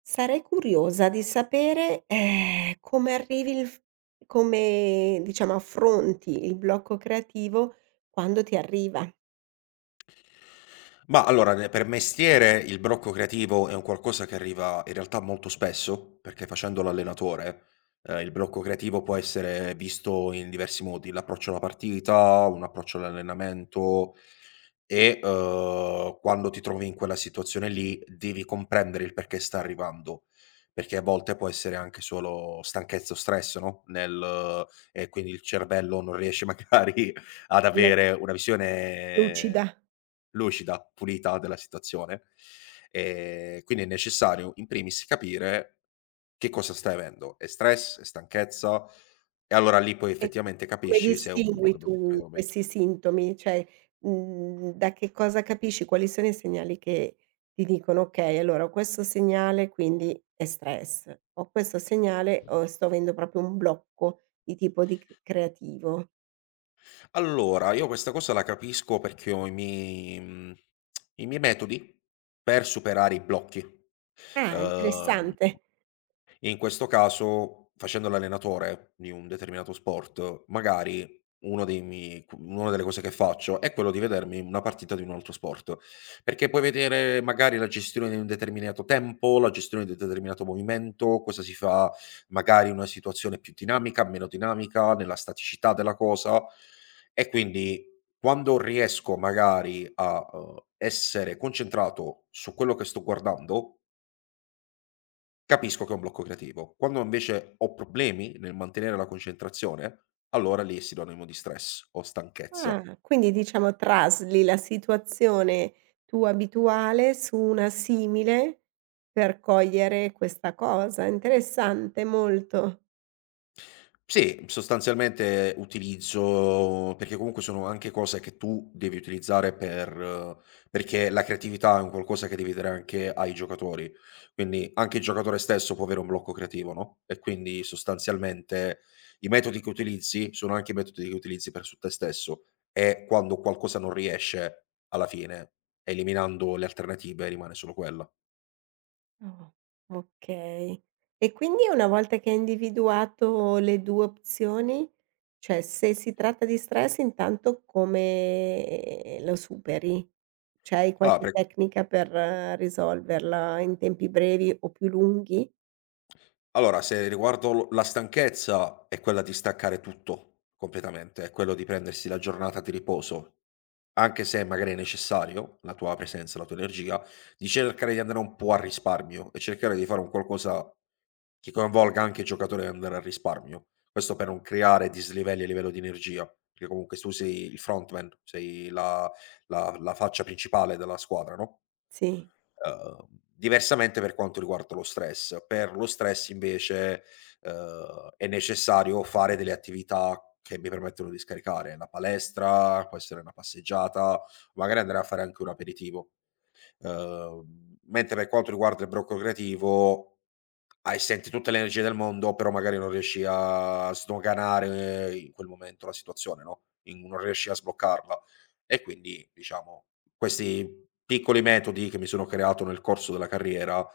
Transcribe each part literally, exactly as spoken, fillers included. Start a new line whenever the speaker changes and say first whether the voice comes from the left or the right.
right: Sarei curiosa di sapere, ehm, come arrivi il f come diciamo affronti il blocco creativo quando ti arriva.
left: Ma allora, ne per mestiere il blocco creativo è un qualcosa che arriva in realtà molto spesso, perché facendo l'allenatore, ehm, il blocco creativo può essere visto in diversi modi, l'approccio alla partita, un approccio all'allenamento e, uhm, quando ti trovi in quella situazione lì devi comprendere il perché sta arrivando, perché a volte può essere anche solo stanchezza o stress, no, nel eh, e quindi il cervello non riesce magari ad
right: Me
left: avere una visione
right: lucida.
left: lucida, pulita della situazione. Ehm, quindi è necessario in primis capire che cosa stai avendo: è stress, è stanchezza? E allora lì poi
right: E qui
left: effettivamente
right: come
left: capisci se è un blocco
right: distingui tu
left: emotivo o meno.
right: questi sintomi? Cioè, mhmm, da che cosa capisci? Quali sono i segnali che ti dicono: "Okay, allora ho questo segnale, quindi è stress. Ho questo segnale, o sto avendo proprio un blocco di tipo di c creativo."
left: Allora, io questa cosa la capisco perché ho i miei mhmm, i miei metodi per superare i blocchi.
right: Ah,
left: Uhm
right: interessante.
left: In questo caso, facendo l'allenatore di un determinato sport, magari uno dei mi cu una delle cose che faccio è quello di vedermi una partita di un altro sport, perché puoi vedere magari la gestione di un determinato tempo, la gestione di un determinato movimento, cosa si fa magari in una situazione più dinamica, meno dinamica, nella staticità della cosa. E quindi quando riesco magari a, uhm, essere concentrato su quello che sto guardando. Capisco che è un blocco creativo. Quando invece ho problemi nel mantenere la concentrazione, allora lì è sinonimo di stress o stanchezza.
right: Ah, quindi diciamo trasli la situazione tua abituale su una simile per cogliere questa cosa. Interessante, molto.
left: Sì, sostanzialmente utilizzo perché comunque sono anche cose che tu devi utilizzare per eh, perché la creatività è un qualcosa che devi dare anche ai giocatori. Quindi anche il giocatore stesso può avere un blocco creativo, no, e quindi sostanzialmente i metodi che utilizzi sono anche i metodi che utilizzi per su te stesso e quando qualcosa non riesce alla fine eliminando le alternative rimane solo quella.
right: Oh. Okay. E quindi una volta che hai individuato le due opzioni, cioè se si tratta di stress intanto come lo superi? Cioè hai
left: Allora
right: qualche
left: per
right: tecnica per eh, risolverla in tempi brevi o più lunghi?
left: Allora, se riguardo l la stanchezza è quella di staccare tutto completamente, è quello di prendersi la giornata di riposo, anche se magari è necessario la tua presenza, la tua energia, di cercare di andare un po' al risparmio e cercare di fare un qualcosa che coinvolga anche il giocatore e andare al risparmio. Questo per non creare dislivelli a livello di energia, perché comunque tu sei il frontman, sei la la la faccia principale della squadra, no?
right: Sì.
left: Uhm, diversamente per quanto riguarda lo stress. Per lo stress invece, uhm, è necessario fare delle attività che mi permettono di scaricare. La palestra, può essere una passeggiata, magari andare a fare anche un aperitivo. Uhm, mentre per quanto riguarda il blocco creativo, hai senti tutte le energie del mondo, però magari non riesci a sdoganare eh, in quel momento la situazione, no, in non riesci a sbloccarla. E quindi, diciamo, questi piccoli metodi che mi sono creato nel corso della carriera,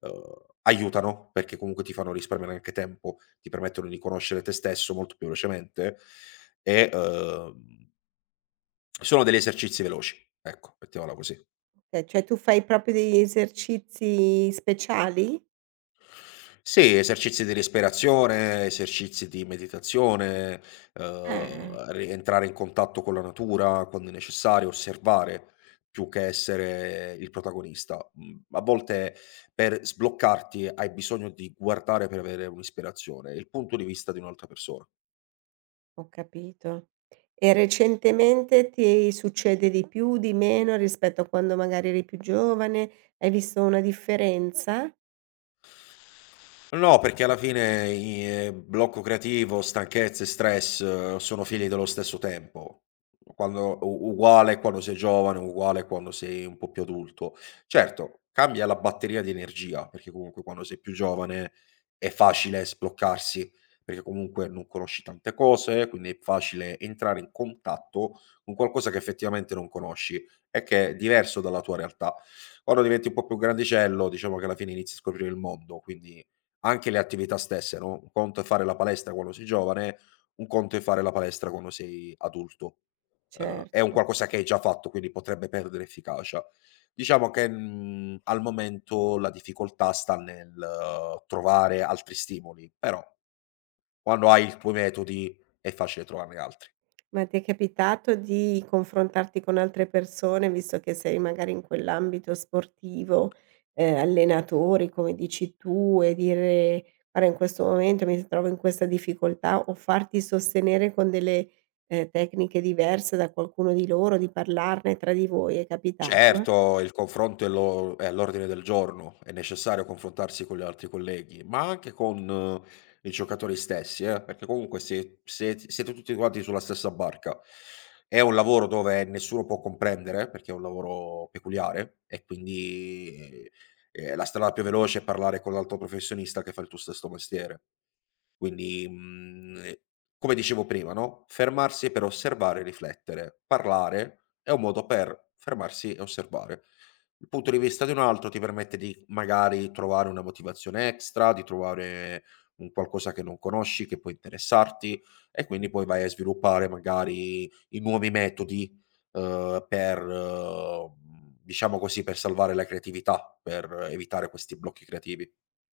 left: uhm, aiutano, perché comunque ti fanno risparmiare anche tempo, ti permettono di conoscere te stesso molto più velocemente e, uhm sono degli esercizi veloci, ecco, mettiamola così.
right: Okay, cioè tu fai proprio degli esercizi speciali?
left: Sì, esercizi di respirazione, esercizi di meditazione,
right: Eh.
left: uhm, rientrare in contatto con la natura quando è necessario, osservare più che essere il protagonista. Mhmm, a volte per sbloccarti hai bisogno di guardare per avere un'ispirazione, il punto di vista di un'altra persona.
right: Ho capito. E recentemente ti succede di più, di meno rispetto a quando magari eri più giovane? Hai visto una differenza?
left: No, perché alla fine i ehm, blocco creativo, stanchezza e stress eh, sono figli dello stesso tempo. Quando u uguale quando sei giovane, uguale quando sei un po' più adulto. Certo, cambia la batteria di energia, perché comunque quando sei più giovane è facile sbloccarsi, perché comunque non conosci tante cose, quindi è facile entrare in contatto con qualcosa che effettivamente non conosci e che è diverso dalla tua realtà. Quando diventi un po' più grandicello, diciamo che alla fine inizi a scoprire il mondo, quindi anche le attività stesse, no, un conto è fare la palestra quando sei giovane, un conto è fare la palestra quando sei adulto. Uhm, è un
right: Certo.
left: qualcosa che hai già fatto, quindi potrebbe perdere efficacia. Diciamo che, mhmm, al momento la difficoltà sta nel eh, trovare altri stimoli, però quando hai i tuoi metodi è facile trovarne altri.
right: Ma ti è capitato di confrontarti con altre persone, visto che sei magari in quell'ambito sportivo, ehm, allenatori come dici tu e dire: "Guarda in questo momento mi trovo in questa difficoltà" o farti sostenere con delle, ehm, tecniche diverse da qualcuno di loro, di parlarne tra di voi, è capitato?
left: Certo, il confronto è lo è all'ordine del giorno, è necessario confrontarsi con gli altri colleghi, ma anche con eh, i giocatori stessi, eh, perché comunque sie sie siete tutti quanti sulla stessa barca. È un lavoro dove nessuno può comprendere, perché è un lavoro peculiare e quindi, ehm, la strada più veloce è parlare con l'altro professionista che fa il tuo stesso mestiere. Quindi, mhmm, eh, come dicevo prima, no, fermarsi per osservare e riflettere. Parlare è un modo per fermarsi e osservare. Il punto di vista di un altro ti permette di magari trovare una motivazione extra, di trovare un qualcosa che non conosci, che può interessarti e quindi poi vai a sviluppare magari i nuovi metodi, uhm, per mhmm, diciamo così, per salvare la creatività, per evitare questi blocchi creativi.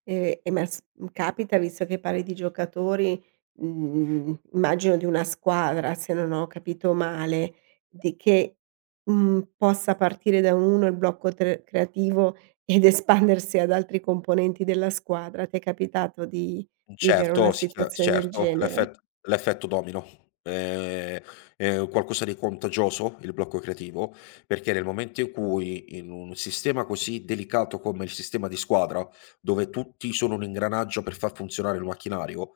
right: Ehm, e ma s mhmm, capita, visto che parli di giocatori, mhmm, immagino di una squadra, se non ho capito male, di che, mhmm, possa partire da uno il blocco tre creativo ed espandersi ad altri componenti della squadra. Ti è capitato di vivere una
left: Certo, sì, chiar
right: situazione del
left: certo,
right: genere?
left: l'effet l'effetto domino. Ehm, è qualcosa di contagioso il blocco creativo, perché nel momento in cui in un sistema così delicato come il sistema di squadra, dove tutti sono un ingranaggio per far funzionare il macchinario,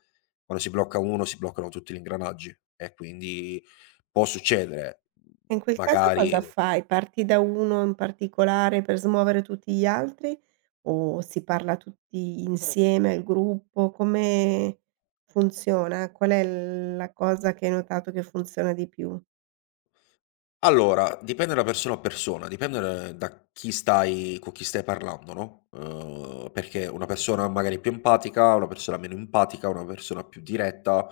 left: quando si blocca uno si bloccano tutti gli ingranaggi e quindi può succedere,
right: In quel caso cosa
left: magari.
right: fai? Parti da uno in particolare per smuovere tutti gli altri o si parla tutti insieme, il gruppo? Come funziona? Qual è l la cosa che hai notato che funziona di più?
left: Allora, dipende da persona a persona, dipende da da chi stai con chi stai parlando, no, uhm, perché una persona magari più empatica, una persona meno empatica, una persona più diretta.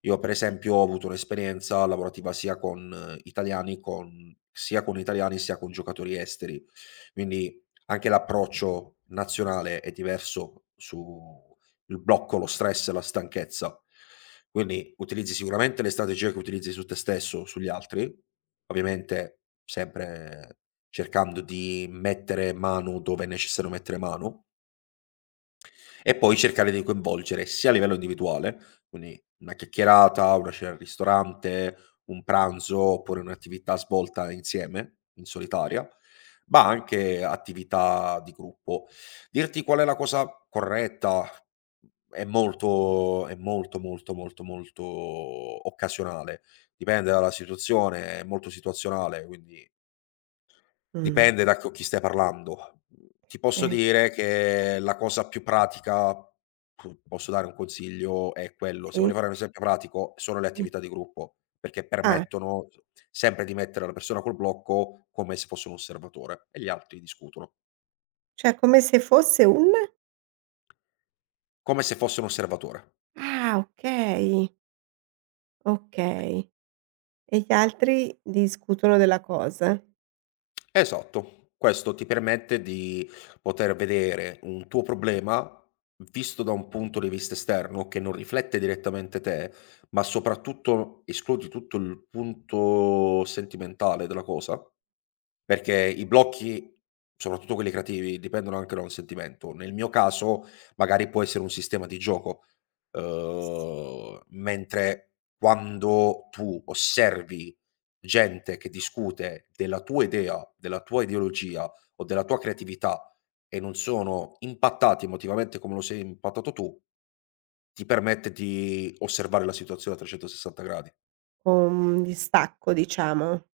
left: Io per esempio ho avuto un'esperienza lavorativa sia con eh, italiani con sia con italiani, sia con giocatori esteri, quindi anche l'approccio nazionale è diverso su il blocco, lo stress, e la stanchezza. Quindi utilizzi sicuramente le strategie che utilizzi su te stesso, sugli altri, ovviamente sempre cercando di mettere mano dove è necessario mettere mano. E poi cercare di coinvolgere sia a livello individuale, quindi una chiacchierata, una cena al ristorante, un pranzo oppure un'attività svolta insieme, in solitaria, ma anche attività di gruppo. Dirti qual è la cosa corretta è molto è molto, molto, molto, molto occasionale. Dipende dalla situazione, è molto situazionale, quindi
right: Mh,
left: dipende da co chi stai parlando. Mhmm, ti posso
right: eh,
left: dire che la cosa più pratica, pu posso dare un consiglio, è quello. Se
right: sì,
left: voglio fare un esempio pratico, sono le
right: sì.
left: attività di gruppo, perché
right: Ah,
left: permettono s sempre di mettere la persona col blocco come se fosse un osservatore e gli altri discutono,
right: cioè come se fosse un
left: come se fosse un osservatore.
right: ah, okay, okay. E gli altri discutono della cosa
left: Esatto, questo ti permette di poter vedere un tuo problema visto da un punto di vista esterno che non riflette direttamente te, ma soprattutto escludi tutto il punto sentimentale della cosa, perché i blocchi, soprattutto quelli creativi, dipendono anche da un sentimento. Nel mio caso, magari può essere un sistema di gioco, ehm, mentre quando tu osservi gente che discute della tua idea, della tua ideologia o della tua creatività e non sono impattati emotivamente come lo sei impattato tu, ti permette di osservare la situazione a trecentosessanta gradi.
right: con distacco, diciamo.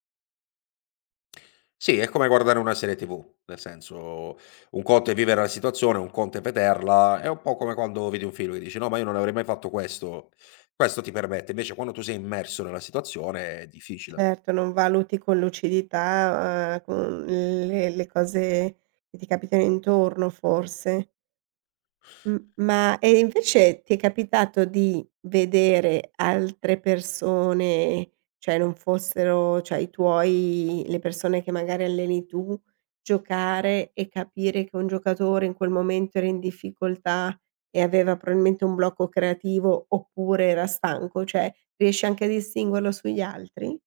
left: Sì, è come guardare una serie ti vu, nel senso, un conto è vivere la situazione, un conto è vederla, è un po' come quando vedi un film e dici: "No, ma io non avrei mai fatto questo". Questo ti permette, invece quando tu sei immerso nella situazione è difficile.
right: Certo, non valuti con lucidità, uhm, con le le cose che ti capitano intorno forse. M ma e invece ti è capitato di vedere altre persone, cioè non fossero cioè i tuoi le persone che magari alleni tu, giocare e capire che un giocatore in quel momento era in difficoltà e aveva probabilmente un blocco creativo oppure era stanco? Cioè riesci anche a distinguerlo sugli altri?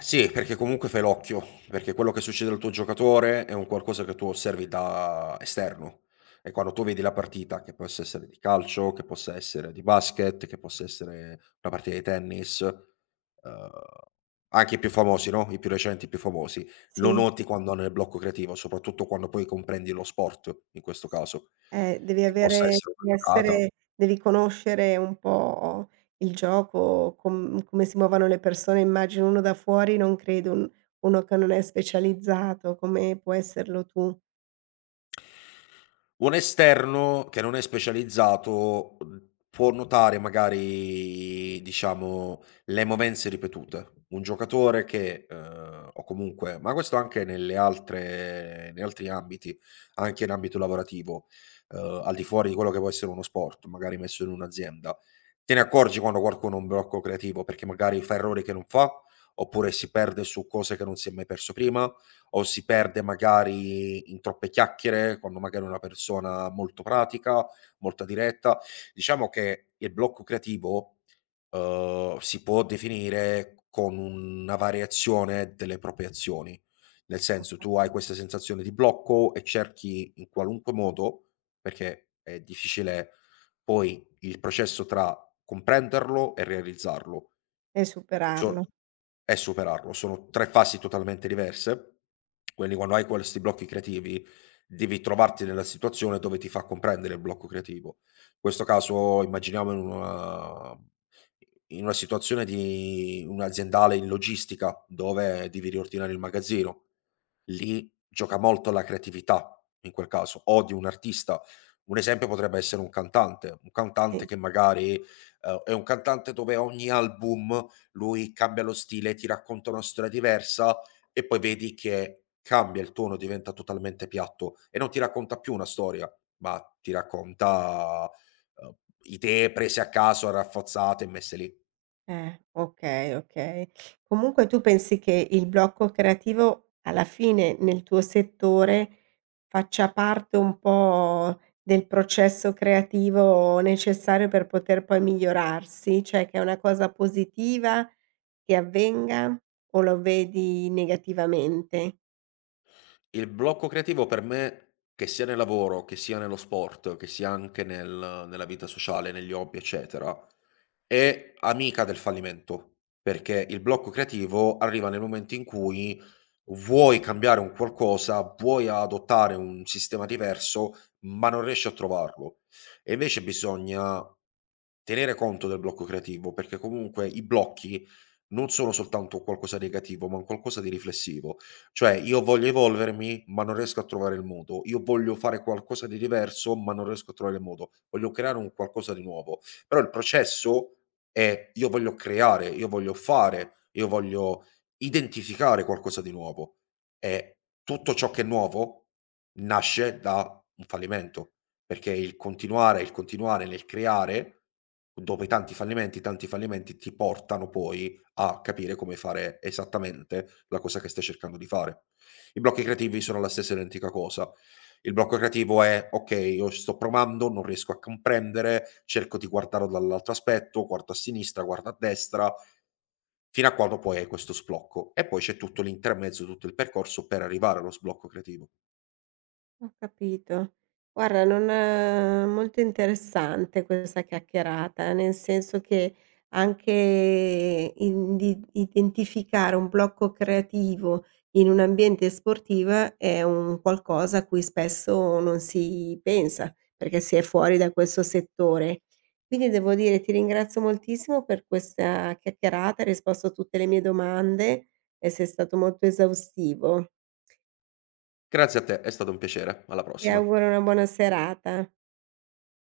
left: Sì, perché comunque fai l'occhio, perché quello che succede al tuo giocatore è un qualcosa che tu osservi da esterno e quando tu vedi la partita, che possa essere di calcio, che possa essere di basket, che possa essere una partita di tennis, ehm, anche i più famosi, no, i più recenti, i più famosi, lo
right: Sì.
left: noti quando hanno il blocco creativo, soprattutto quando poi comprendi lo sport in questo caso,
right: Eh, devi
left: che possa
right: avere
left: essere una
right: devi
left: giocata.
right: essere devi conoscere un po' il gioco, com come si muovono le persone. Immagino uno da fuori, non credo, un uno che non è specializzato come puoi esserlo tu
left: Un esterno che non è specializzato, mhmm, può notare magari, diciamo, le movenze ripetute. Un giocatore che, uhm, o comunque ma questo anche nelle altre in altri ambiti, anche in ambito lavorativo, uhm, al di fuori di quello che può essere uno sport, magari messo in un'azienda, te ne accorgi quando qualcuno ha un blocco creativo, perché magari fa errori che non fa, oppure si perde su cose che non si è mai perso prima, o si perde magari in troppe chiacchiere, quando magari è una persona molto pratica, molto diretta. Diciamo che il blocco creativo, uhm, si può definire con una variazione delle proprie azioni. Nel senso, tu hai questa sensazione di blocco e cerchi in qualunque modo, perché è difficile poi il processo tra comprenderlo e realizzarlo.
right: e superarlo.
left: So e superarlo. Sono tre fasi totalmente diverse, quindi quando hai questi blocchi creativi, devi trovarti nella situazione dove ti fa comprendere il blocco creativo. In questo caso immaginiamo in una in una situazione di un aziendale in logistica, dove devi riordinare il magazzino. Lì gioca molto la creatività, in quel caso, o di un artista. Un esempio potrebbe essere un cantante, un cantante
right: Sì.
left: che magari, ehm, è un cantante dove ogni album lui cambia lo stile, ti racconta una storia diversa e poi vedi che cambia il tono, diventa totalmente piatto e non ti racconta più una storia, ma ti racconta eh, idee prese a caso, rafforzate e messe lì.
right: Eh, okay, okay. Comunque tu pensi che il blocco creativo alla fine nel tuo settore faccia parte un po' del processo creativo necessario per poter poi migliorarsi? Cioè che è una cosa positiva che avvenga o lo vedi negativamente?
left: Il blocco creativo per me, che sia nel lavoro, che sia nello sport, che sia anche nel- nella vita sociale, negli hobby, eccetera, è amica del fallimento, perché il blocco creativo arriva nel momento in cui vuoi cambiare un qualcosa, vuoi adottare un sistema diverso, ma non riesci a trovarlo. E invece bisogna tenere conto del blocco creativo, perché comunque i blocchi non sono soltanto qualcosa di negativo, ma un qualcosa di riflessivo. Cioè, io voglio evolvermi, ma non riesco a trovare il modo. Io voglio fare qualcosa di diverso, ma non riesco a trovare il modo. Voglio creare un qualcosa di nuovo. Però il processo e io voglio creare, io voglio fare, io voglio identificare qualcosa di nuovo e tutto ciò che è nuovo nasce da un fallimento, perché il continuare, il continuare nel creare, dopo i tanti fallimenti, tanti fallimenti ti portano poi a capire come fare esattamente la cosa che stai cercando di fare. I blocchi creativi sono la stessa identica cosa. Il blocco creativo è: "Okay, io sto provando, non riesco a comprendere, cerco di guardarlo dall'altro aspetto, guardo a sinistra, guardo a destra", fino a quando poi hai questo sblocco. E poi c'è tutto l'intermezzo, tutto il percorso per arrivare allo sblocco creativo.
right: Ho capito. Guarda, non è molto interessante questa chiacchierata, nel senso che anche in di identificare un blocco creativo in un ambiente sportiva è un qualcosa a cui spesso non si pensa, perché si è fuori da questo settore. Quindi devo dire, ti ringrazio moltissimo per questa chiacchierata, hai risposto a tutte le mie domande e sei stato molto esaustivo.
left: Grazie a te, è stato un piacere. Alla
right: Ti
left: prossima.
right: auguro una buona serata.